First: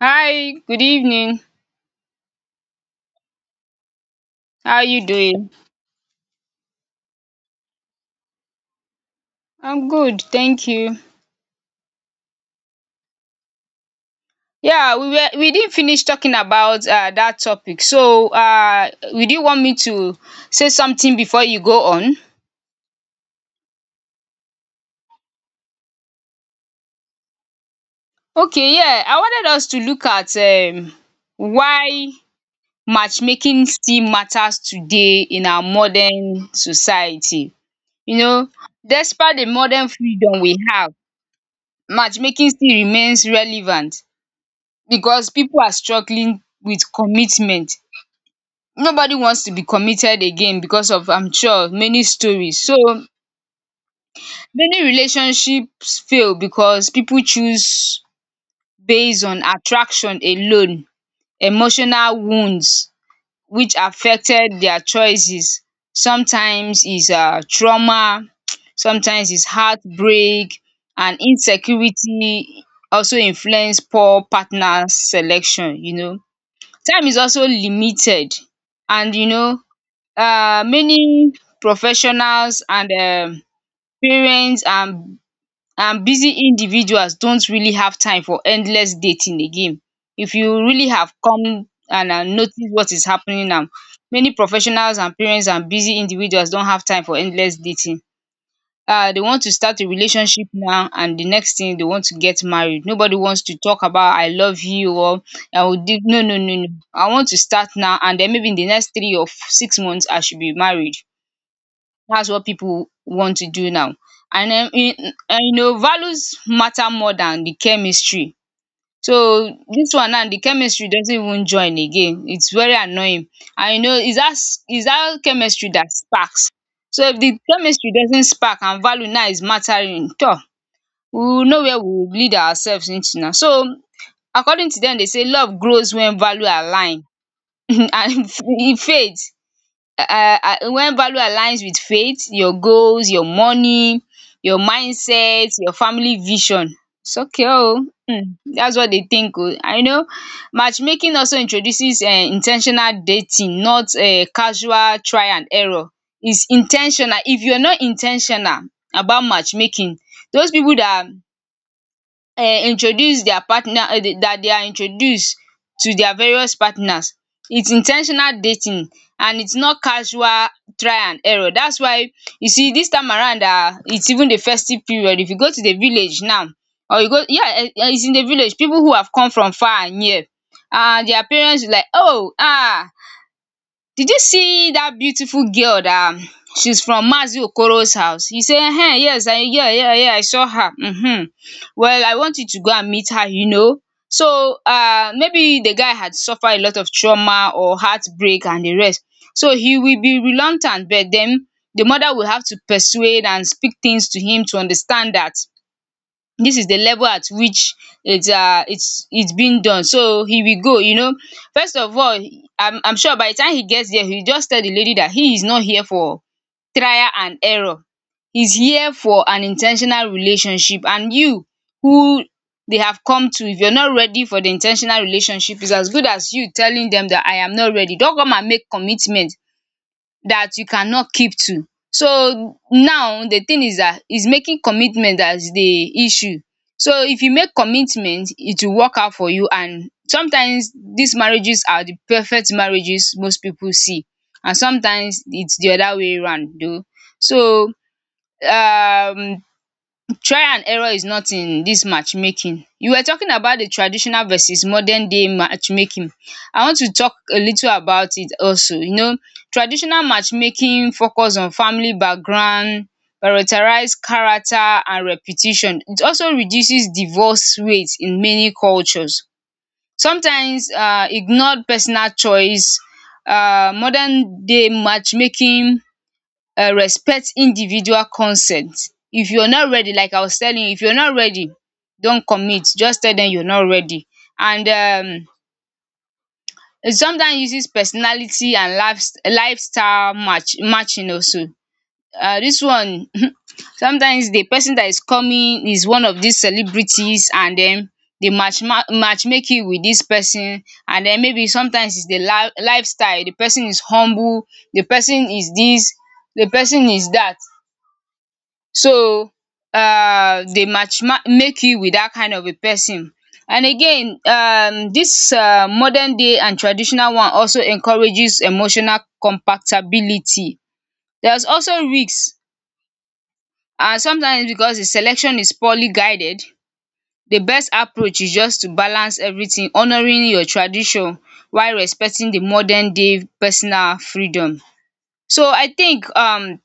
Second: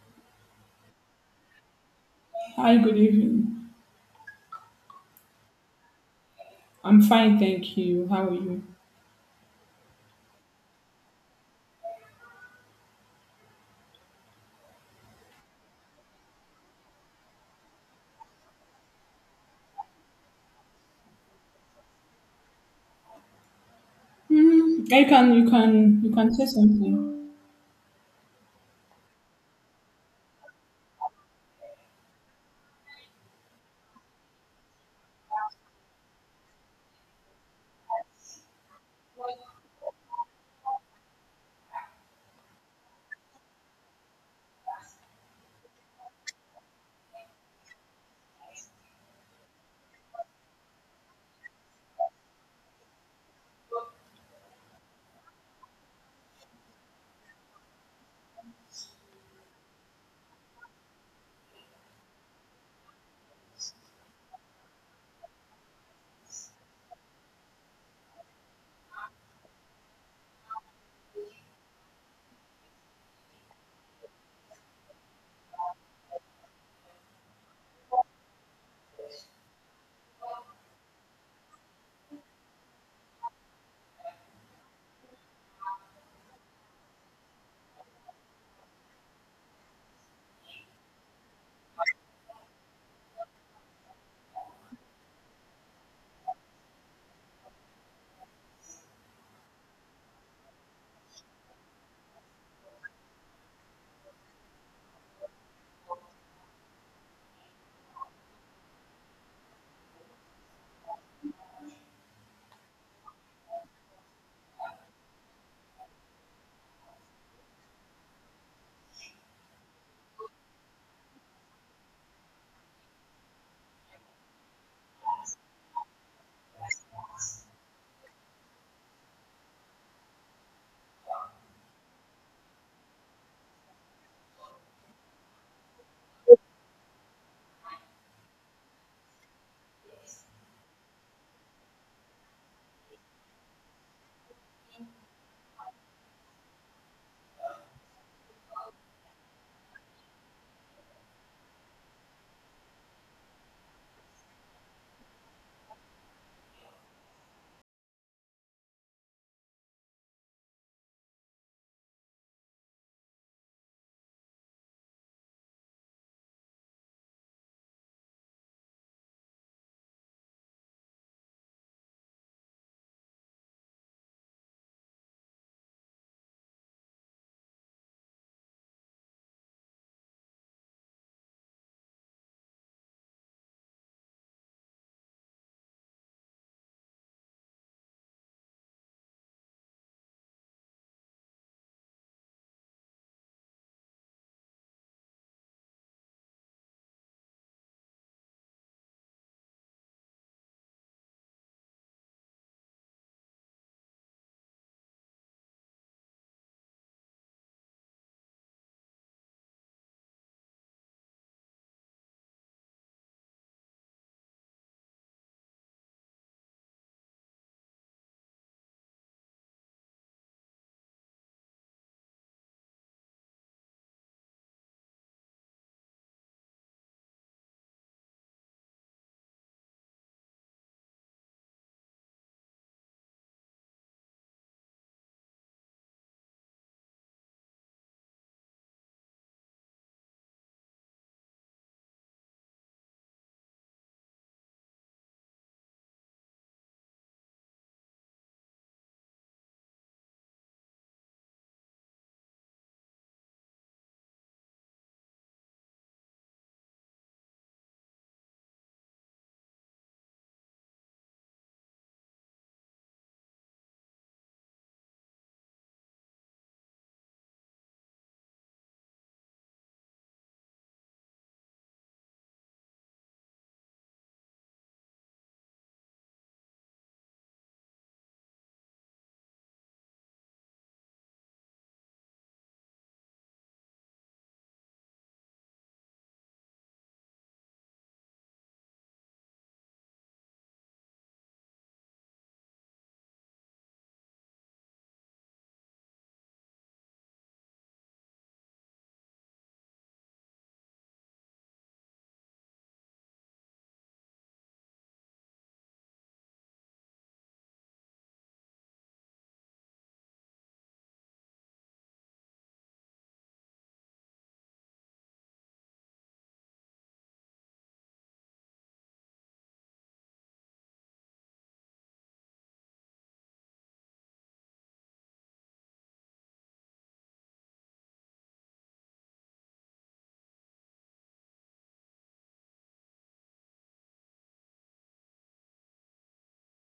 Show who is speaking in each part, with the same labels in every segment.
Speaker 1: Hi, good evening.
Speaker 2: Hi, good evening.
Speaker 1: How are you doing?
Speaker 2: I'm fine, thank you. How are you?
Speaker 1: I'm good, thank you. We didn't finish talking about that topic. So would you want me to say something before you go on?
Speaker 2: Hmm. You can say something.
Speaker 1: Okay, yeah, I wanted us to look at why matchmaking still matters today in our modern society. You know, despite the modern freedom we have, matchmaking still remains relevant because people are struggling with commitment. Nobody wants to be committed again because of, I'm sure, many stories. So many relationships fail because people choose based on attraction alone, emotional wounds which affected their choices. Sometimes is trauma, sometimes is heartbreak and insecurity also influence poor partner selection, you know. Time is also limited, and you know, many professionals and parents and busy individuals don't really have time for endless dating again. If you really have come and notice what is happening now, many professionals and parents and busy individuals don't have time for endless dating. They want to start a relationship now, and the next thing they want to get married. Nobody wants to talk about I love you or I will do. No, no, no, no. I want to start now, and then maybe in the next three or six months I should be married. That's what pipu want to do now, and and you know values matter more than the chemistry. So dis one now the chemistry doesn't even join again, it's very annoying. And you know, is dat, is dat chemistry that sparks. So if the chemistry doesn't spark and value now is mattering tor, we will know where we will lead ourselves into now. So according to dem dey say love grows when value align, and e fades when value aligns with faith, your goals, your money, your mindset, your family vision. It's okay, oh. Mm, that's what they think. Oh. I know matchmaking also introduces intentional dating, not casual try and error. It's intentional. If you're not intentional about matchmaking, those people that introduce their partner, that they are introduced to their various partners. It's in ten tional dating, and it's not casual try and error. That's why you see this time around, it's even the festive period. If you go to the village now or you go, yeah, it's in the village. People who have come from far and near, and their parents will like, oh, ah. Did you see that beautiful girl that, she's from Maazi Okoro's house? He say, yes, I, yeah, yeah, yeah, I saw her, Well, I want you to go and meet her, you know. So maybe the guy had suffered a lot of trauma or heartbreak and the rest. So he will be reluctant, but den the mother will have to persuade and speak things to him to understand that this is the level at which it's it's been done, so he will go, you know. First of all, I'm sure by the time he gets there, he just tell the lady that he is not here for trial and error, he's here for an intentional relationship. And you, who they have come to, if you're not ready for the intentional relationship, it's as good as you telling them that I am not ready. Don't come and make commitment that you cannot keep to. So now the thing is that is making commitment, that is the issue. So if you make commitment, it will work out for you, and sometimes these marriages are the perfect marriages most people see, and sometimes it's the other way round though. So um trial and error is not in this matchmaking. You were talking about the traditional versus modern day matchmaking. I want to talk a little about it also. You know, traditional matchmaking focus on family background, prioritize character and reputation. It also reduces divorce rates in many cultures. Sometimes ignored personal choice. Modern day matchmaking respect individual consent. If you're not ready, like I was telling you, if you're not ready, don't commit, just tell them you're not ready. And it sometimes uses personality and lifestyle matching also. Dis one, sometimes the person that is coming is one of these celebrities, and then they match make with this person, and then maybe sometimes it's the lifestyle. The person is humble, the person is this, the person is that. So dey make you with that kind of a person. And again, dis modern day and traditional one also encourages emotional compatibility. There's also risks, and sometimes because the selection is poorly guided, the best approach is just to balance everything, honouring your tradition while respecting the modern day personal freedom. So I think,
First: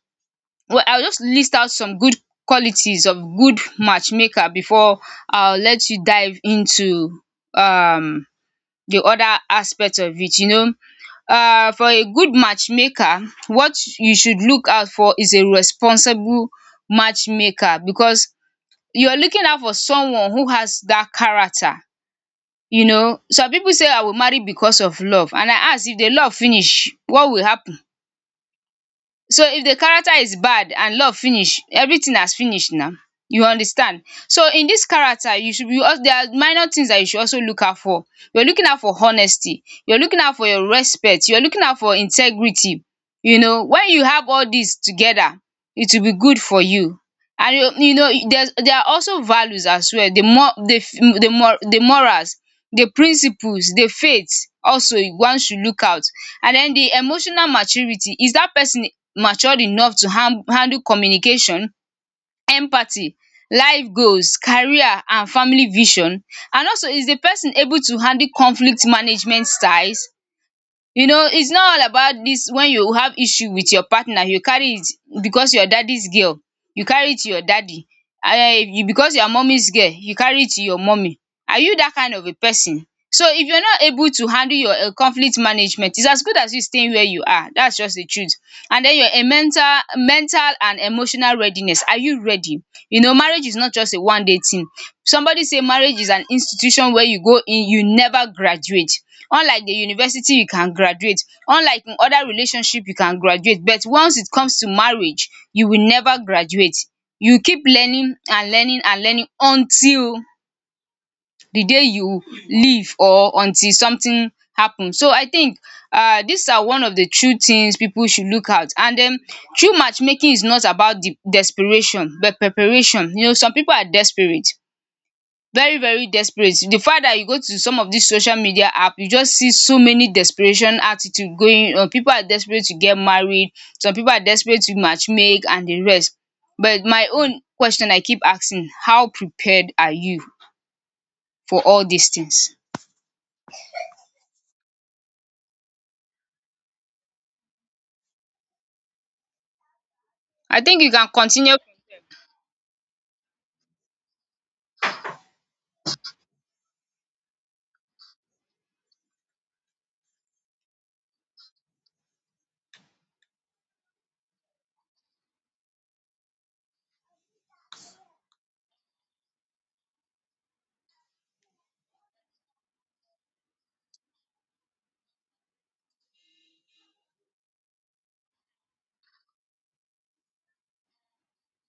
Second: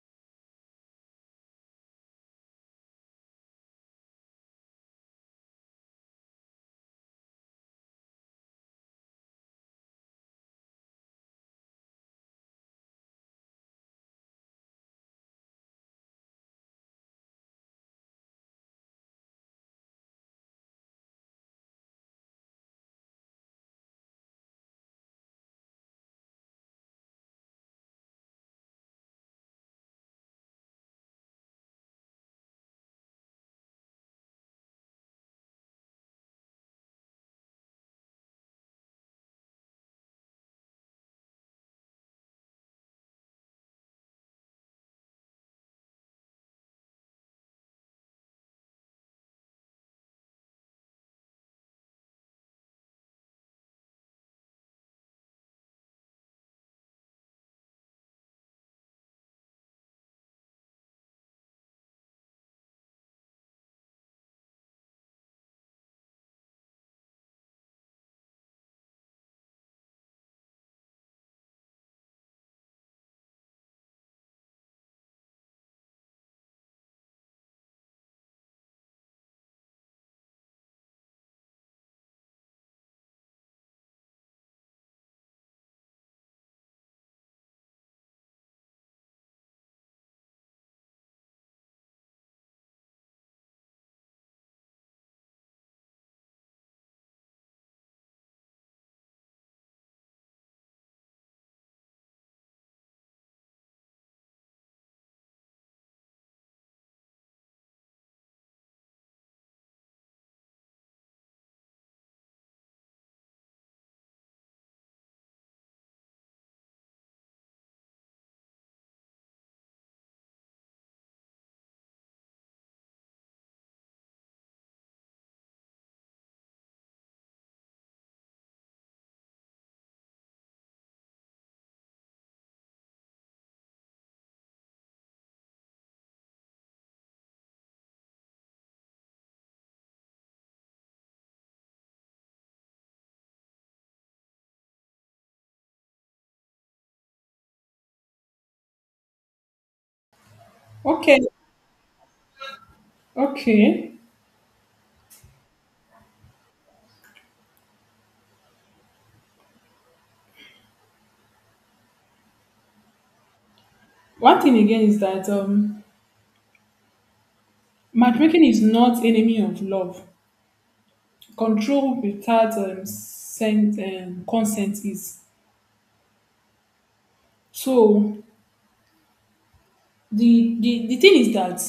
Speaker 1: well, I will just list out some good qualities of good matchmaker before I'll let you dive into um the other aspect of it, you know. For a good matchmaker, what you should look out for is a responsible matchmaker, because you're looking out for someone who has that character. You know, some people say I will marry because of love, and I ask if the love finish, what will happen? So if the character is bad and love finish, everything has finished now. You understand. So in this character, you should be also, there are minor things that you should also look out for. You're looking out for honesty, you're looking out for your respect, you're looking out for integrity. You know, when you have all these together, it will be good for you. And you, you know, There's there are also values as well. The more the the more the morals, the principles, the faith also one should look out. And then the emotional maturity. Is that person matured enough to handle communication, empathy, life goals, career and family vision, and also is the person able to handle conflict management styles? You know, it's not all about this, when you have issue with your partner you carry it because your daddy's girl, you carry it to your daddy, because you are mummy's girl, you carry it to your mommy. Are you that kind of a person? So if you're not able to handle your conflict management, it's as good as you staying where you are, that's just the truth. And then your mental and emotional readiness, are you ready? You know, marriage is not just a one day thing. Somebody say marriage is an institution where you go in, you never graduate. Unlike the university you can graduate, unlike in other relationship you can graduate, but once it comes to marriage you will never graduate. You keep learning and learning and learning until the day you leave or until something happen. So I think these are one of the true things people should look out. And den true matchmaking is not about the desperation, but preparation. You know, some people are desperate, very very desperate, the fact that you go to some of these social media app, you just see so many desperation attitude going on. People are desperate to get married, some people are desperate to matchmake and the rest, but my own question I keep asking, how prepared are you for all these things? I think you can
Speaker 2: Okay,
Speaker 1: continue.
Speaker 2: okay. One thing again is that matchmaking is not enemy of love. Control without consent is. So the thing is that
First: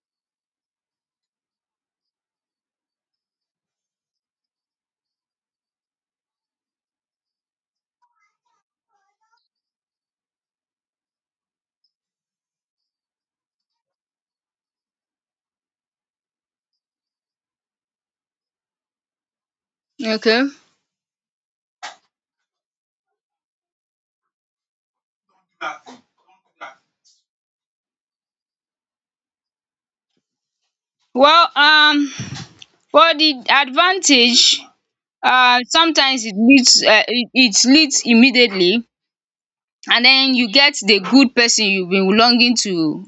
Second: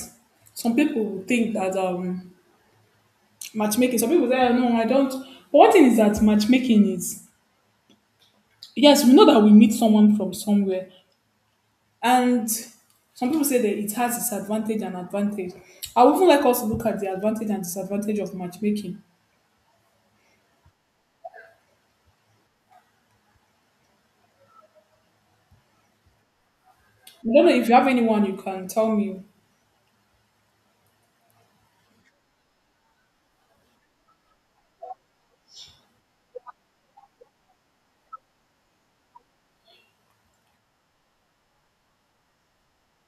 Speaker 2: some people will think that matchmaking. Some people say, "Ah, no, I don't." But one thing is that matchmaking is, yes, we know that we meet someone from somewhere. And some people say that it has disadvantage and advantage. I would even like us to look at the advantage and disadvantage of matchmaking.
Speaker 1: Okay,
Speaker 2: I don't know if you have anyone you can tell me.
Speaker 1: well, for the advantage, sometimes it leads, it leads immediately, and then you get the good person you've been longing to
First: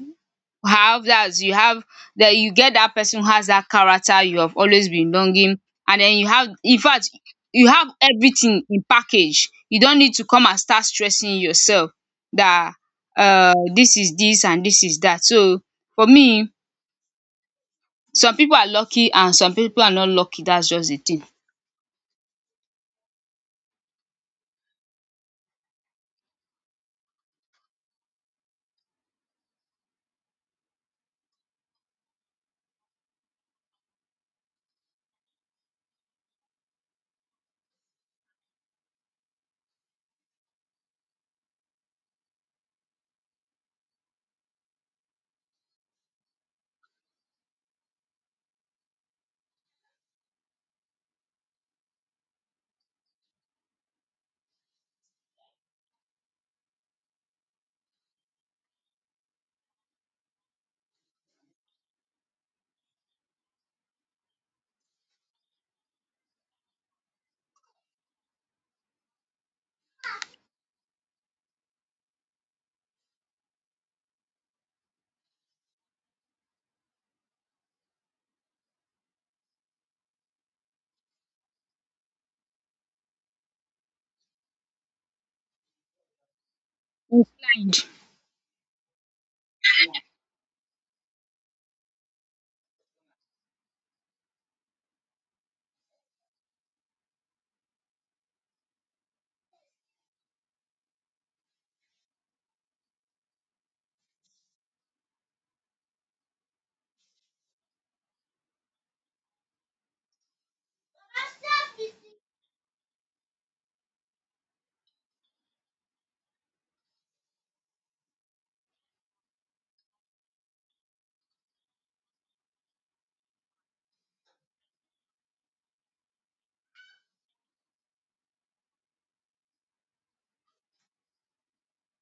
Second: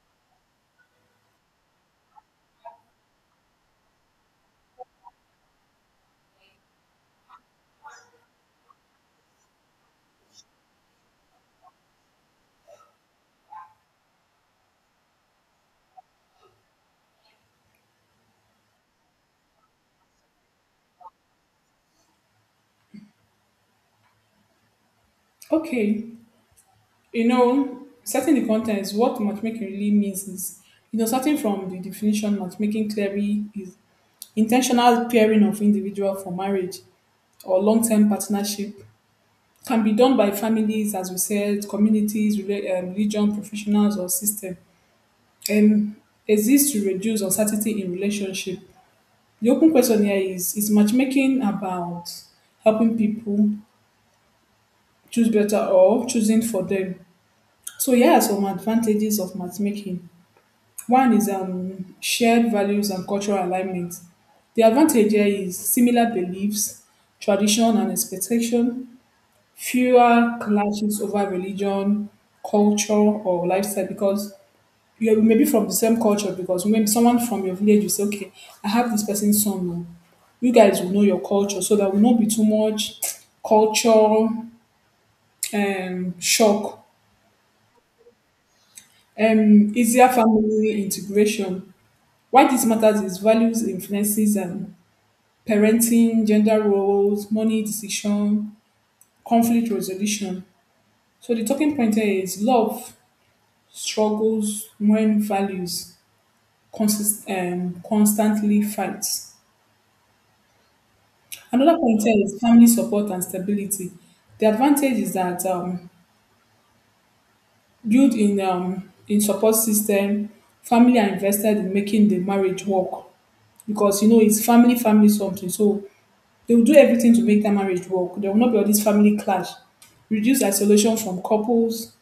Speaker 1: have, that you have, that you get that person who has that character you have always been longing. And then you have, in fact, you have everything in package, you don't need to come and start stressing yourself that, this is this and this is that. So for me, some people are lucky and some people are not lucky, that's just the thing.
Speaker 2: Okay, setting the context, what matchmaking really means is, starting from the definition, matchmaking theory is intentional pairing of individual for marriage or long-term partnership. Can be done by families, as we said, communities, religion, professionals, or system. um, exists to reduce uncertainty in relationship. The open question here is: is matchmaking about helping people choose better or choosing for them? So, here are some advantages of matchmaking. One is shared values and cultural alignment. The advantage here is similar beliefs, tradition, and expectation, fewer clashes over religion, culture, or lifestyle, because you are maybe from the same culture. Because when someone from your village will say, "Okay, I have this person's son. Oh." You guys will know your culture, so there will not be too much culture shock.
Speaker 1: Inclined.
Speaker 2: Easier family integration. Why this matters is values, influences, and parenting, gender roles, money decision, conflict resolution. So the talking point here is love struggles when values constantly fights. Another concern is family support and stability. The advantage is that, built in, in support system, family are invested in making the marriage work, because you know it's family family something. So they will do everything to make that marriage work. There will not be all this family clash, reduce isolation from couples.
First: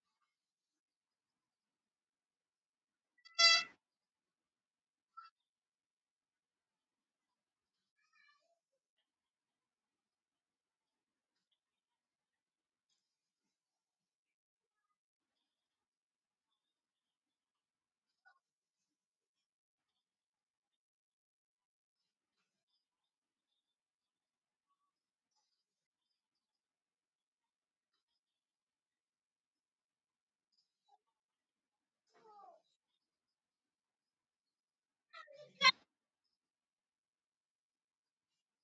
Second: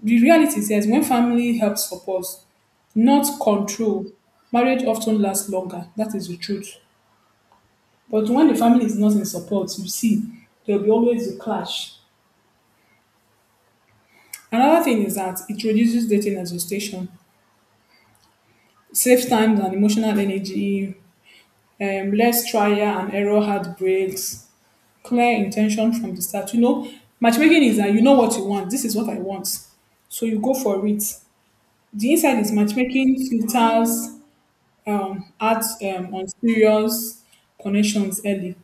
Speaker 2: The reality says when family helps support, not control, marriage often lasts longer. That is the truth. But when the family is not in support, you see there will be always a clash. Another thing is that it reduces dating exhaustion, saves time and emotional energy, less trial and error heartbreaks, clear intention from the start. Matchmaking is that you know what you want. This is what I want. So you go for it. The inside is matchmaking filters ads, on serious connections early.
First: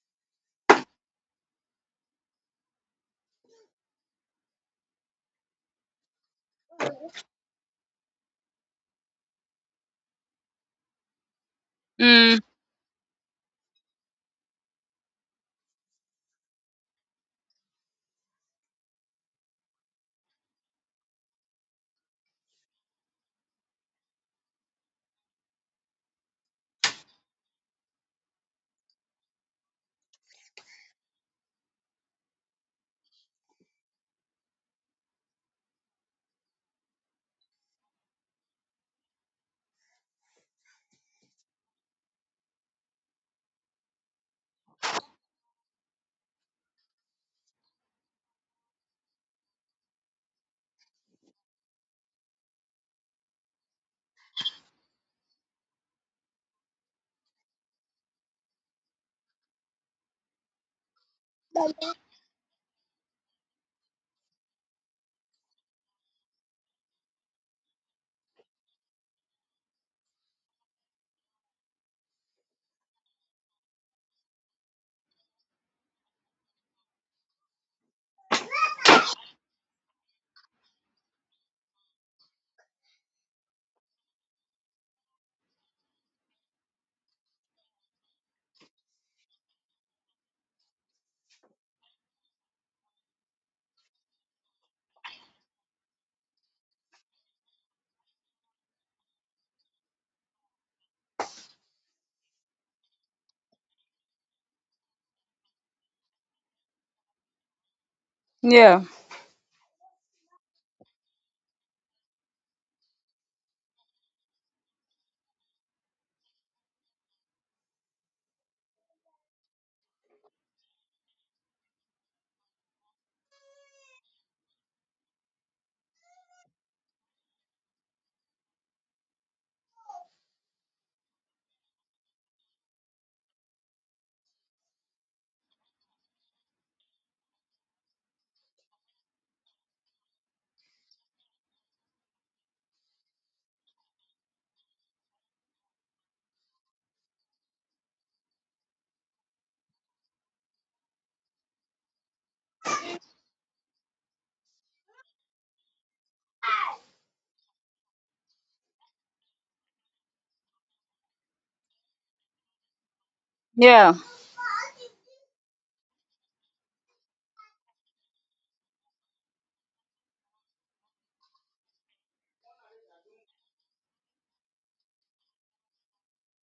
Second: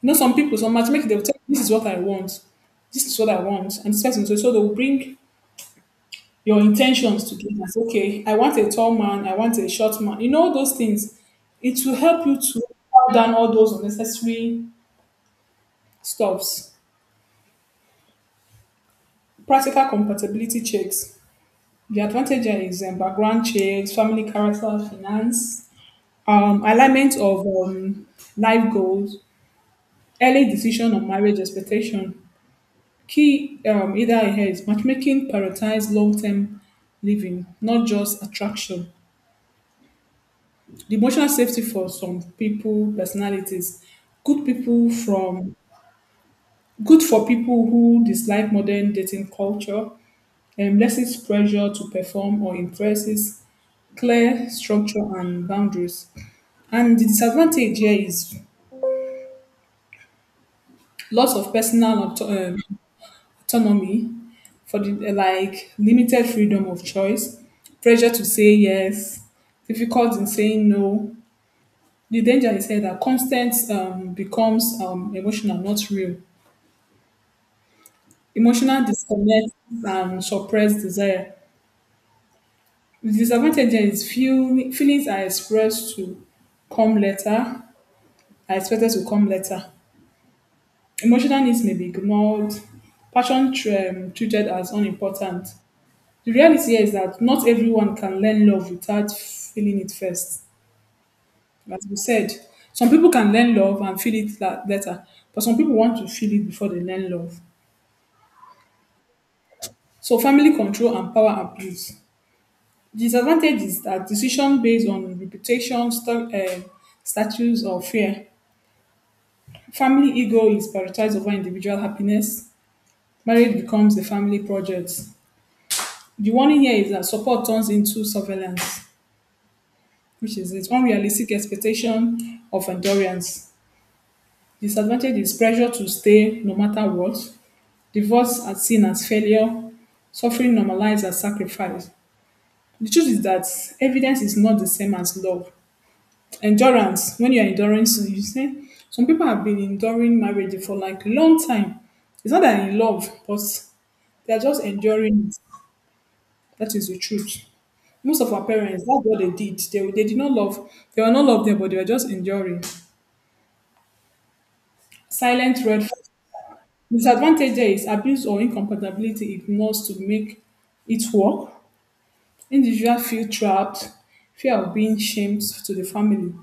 Speaker 2: Some people, some matchmaking, they'll tell you, this is what I want. This is what I want. And this person, so they'll bring your intentions to give as, okay, I want a tall man, I want a short man, you know those things. It will help
Speaker 1: Mm.
Speaker 2: you to cut down all those unnecessary stuffs. Practical compatibility checks. The advantage here is background checks, family, character, finance, alignment of life goals, early decision on marriage expectation. Key either here is matchmaking prioritize long-term living, not just attraction. The emotional safety for some people, personalities, good people from good for people who dislike modern dating culture, lessens pressure to perform or impresses, clear structure and boundaries. And the disadvantage here is loss of personal autonomy, for the like limited freedom of choice, pressure to say yes, difficult in saying no. The danger is here that constant becomes emotional, not real. Emotional disconnect and suppressed desire. The disadvantage here is feelings are expressed to come later, are expected to come later. Emotional needs may be ignored, passion treated as unimportant. The reality here is that not everyone can learn love without feeling it first. As we said, some people can learn love and feel it later, but some people want to feel it before they learn love.
Speaker 1: Yeah,
Speaker 2: So, family control and power abuse. Disadvantage is that decision based on reputation, status, or fear. Family ego is prioritized over individual happiness. Marriage becomes a family project. The warning here is that support turns into surveillance, which is it. Unrealistic expectation of endurance. Disadvantage is pressure to stay no matter what. Divorce as seen as failure. Suffering normalized as sacrifice. The truth is that evidence is not the same as love. Endurance, when you're enduring, so you say some people have been enduring marriage for like long time. It's not that in love, but they're just enduring it. That is the truth. Most of our parents, that's what they did. They did not love. They were not loved there, but they were just enduring.
Speaker 1: yeah,
Speaker 2: Silent red flag. Disadvantage there is abuse or incompatibility ignores to make it work. Individual feel trapped, fear of being shamed to the family.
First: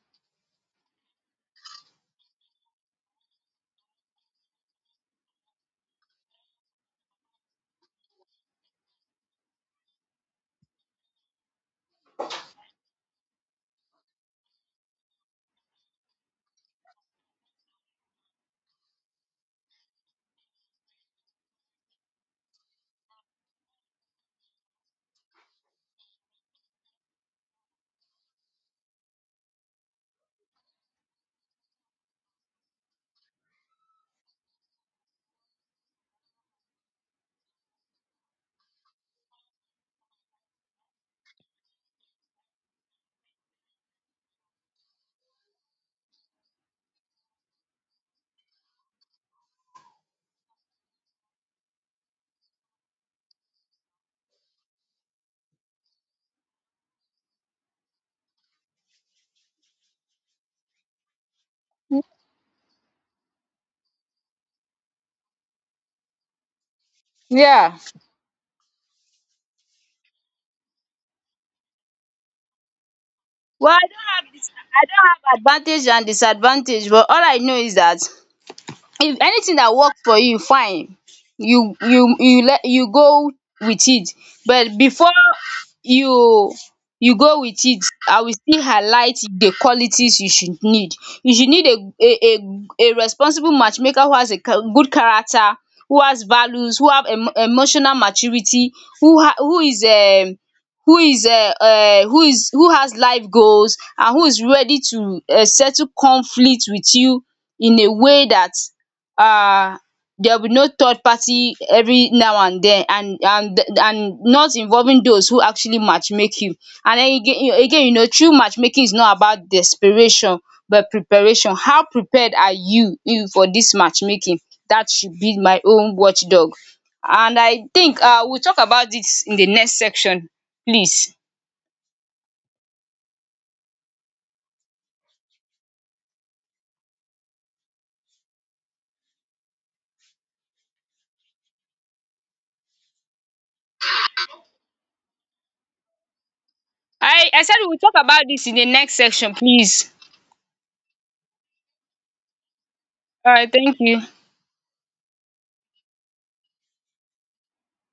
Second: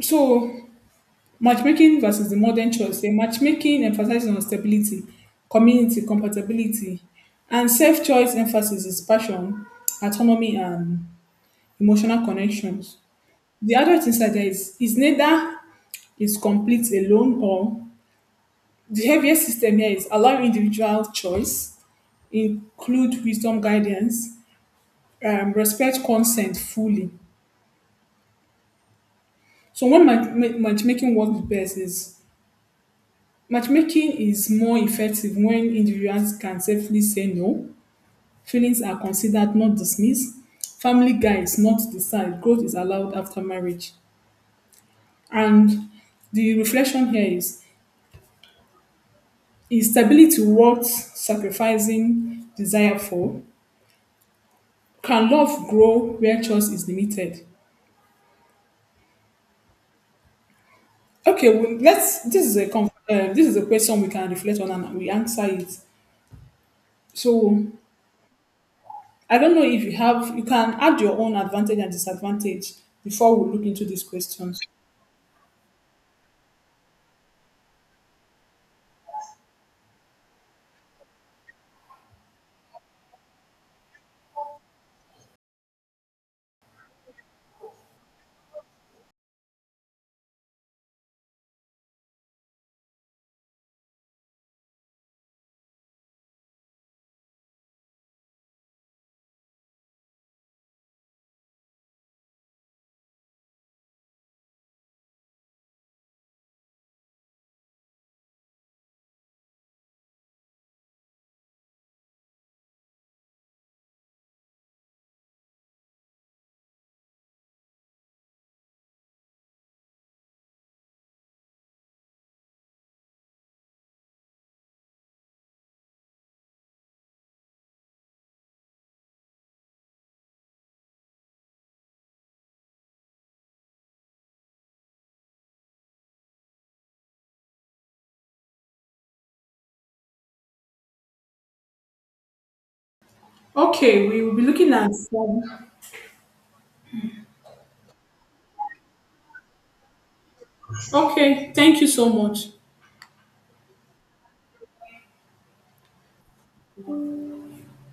Speaker 2: So, matchmaking versus the modern choice. A matchmaking emphasizes on stability, community, compatibility, and self-choice emphasis is passion, autonomy, and emotional connections. The adult insider is neither is complete alone, or the heaviest system here is allowing individual choice, include wisdom guidance, respect consent fully. So when matchmaking works best is: matchmaking is more effective when individuals can safely say no, feelings are considered, not dismissed, family guides, not decide, growth is allowed after marriage. And the reflection here is: is stability worth sacrificing desire for? Can love grow where choice is limited? Okay, well, let's. This is a question we can reflect on and we answer it. So,
Speaker 1: yeah.
Speaker 2: I don't know if you have, you can add your own advantage and disadvantage before we look
Speaker 1: Well,
Speaker 2: into
Speaker 1: I
Speaker 2: these
Speaker 1: don't have dis,
Speaker 2: questions.
Speaker 1: I don't have advantage and disadvantage, but all I know is that if anything that works for you fine, you let you go with it. But before you you go with it, I will still highlight the qualities you should need. You should need a responsible matchmaker who has a good character, who has values, who have emotional maturity, who ha who is who is who is who has life goals, and who is ready to settle conflict with you in a way that um there will be no third party every now and then, and not involving those who actually matchmake you. And then again, you know, true matchmaking is not about desperation but preparation. How prepared are you for this matchmaking? That should be my own watchdog. And I think, we'll talk about this in the next section, please.
Speaker 2: Okay, we will be looking at.
Speaker 1: I said we will talk about this in the next section, please.
Speaker 2: Okay, thank you so much.
Speaker 1: All right, thank you.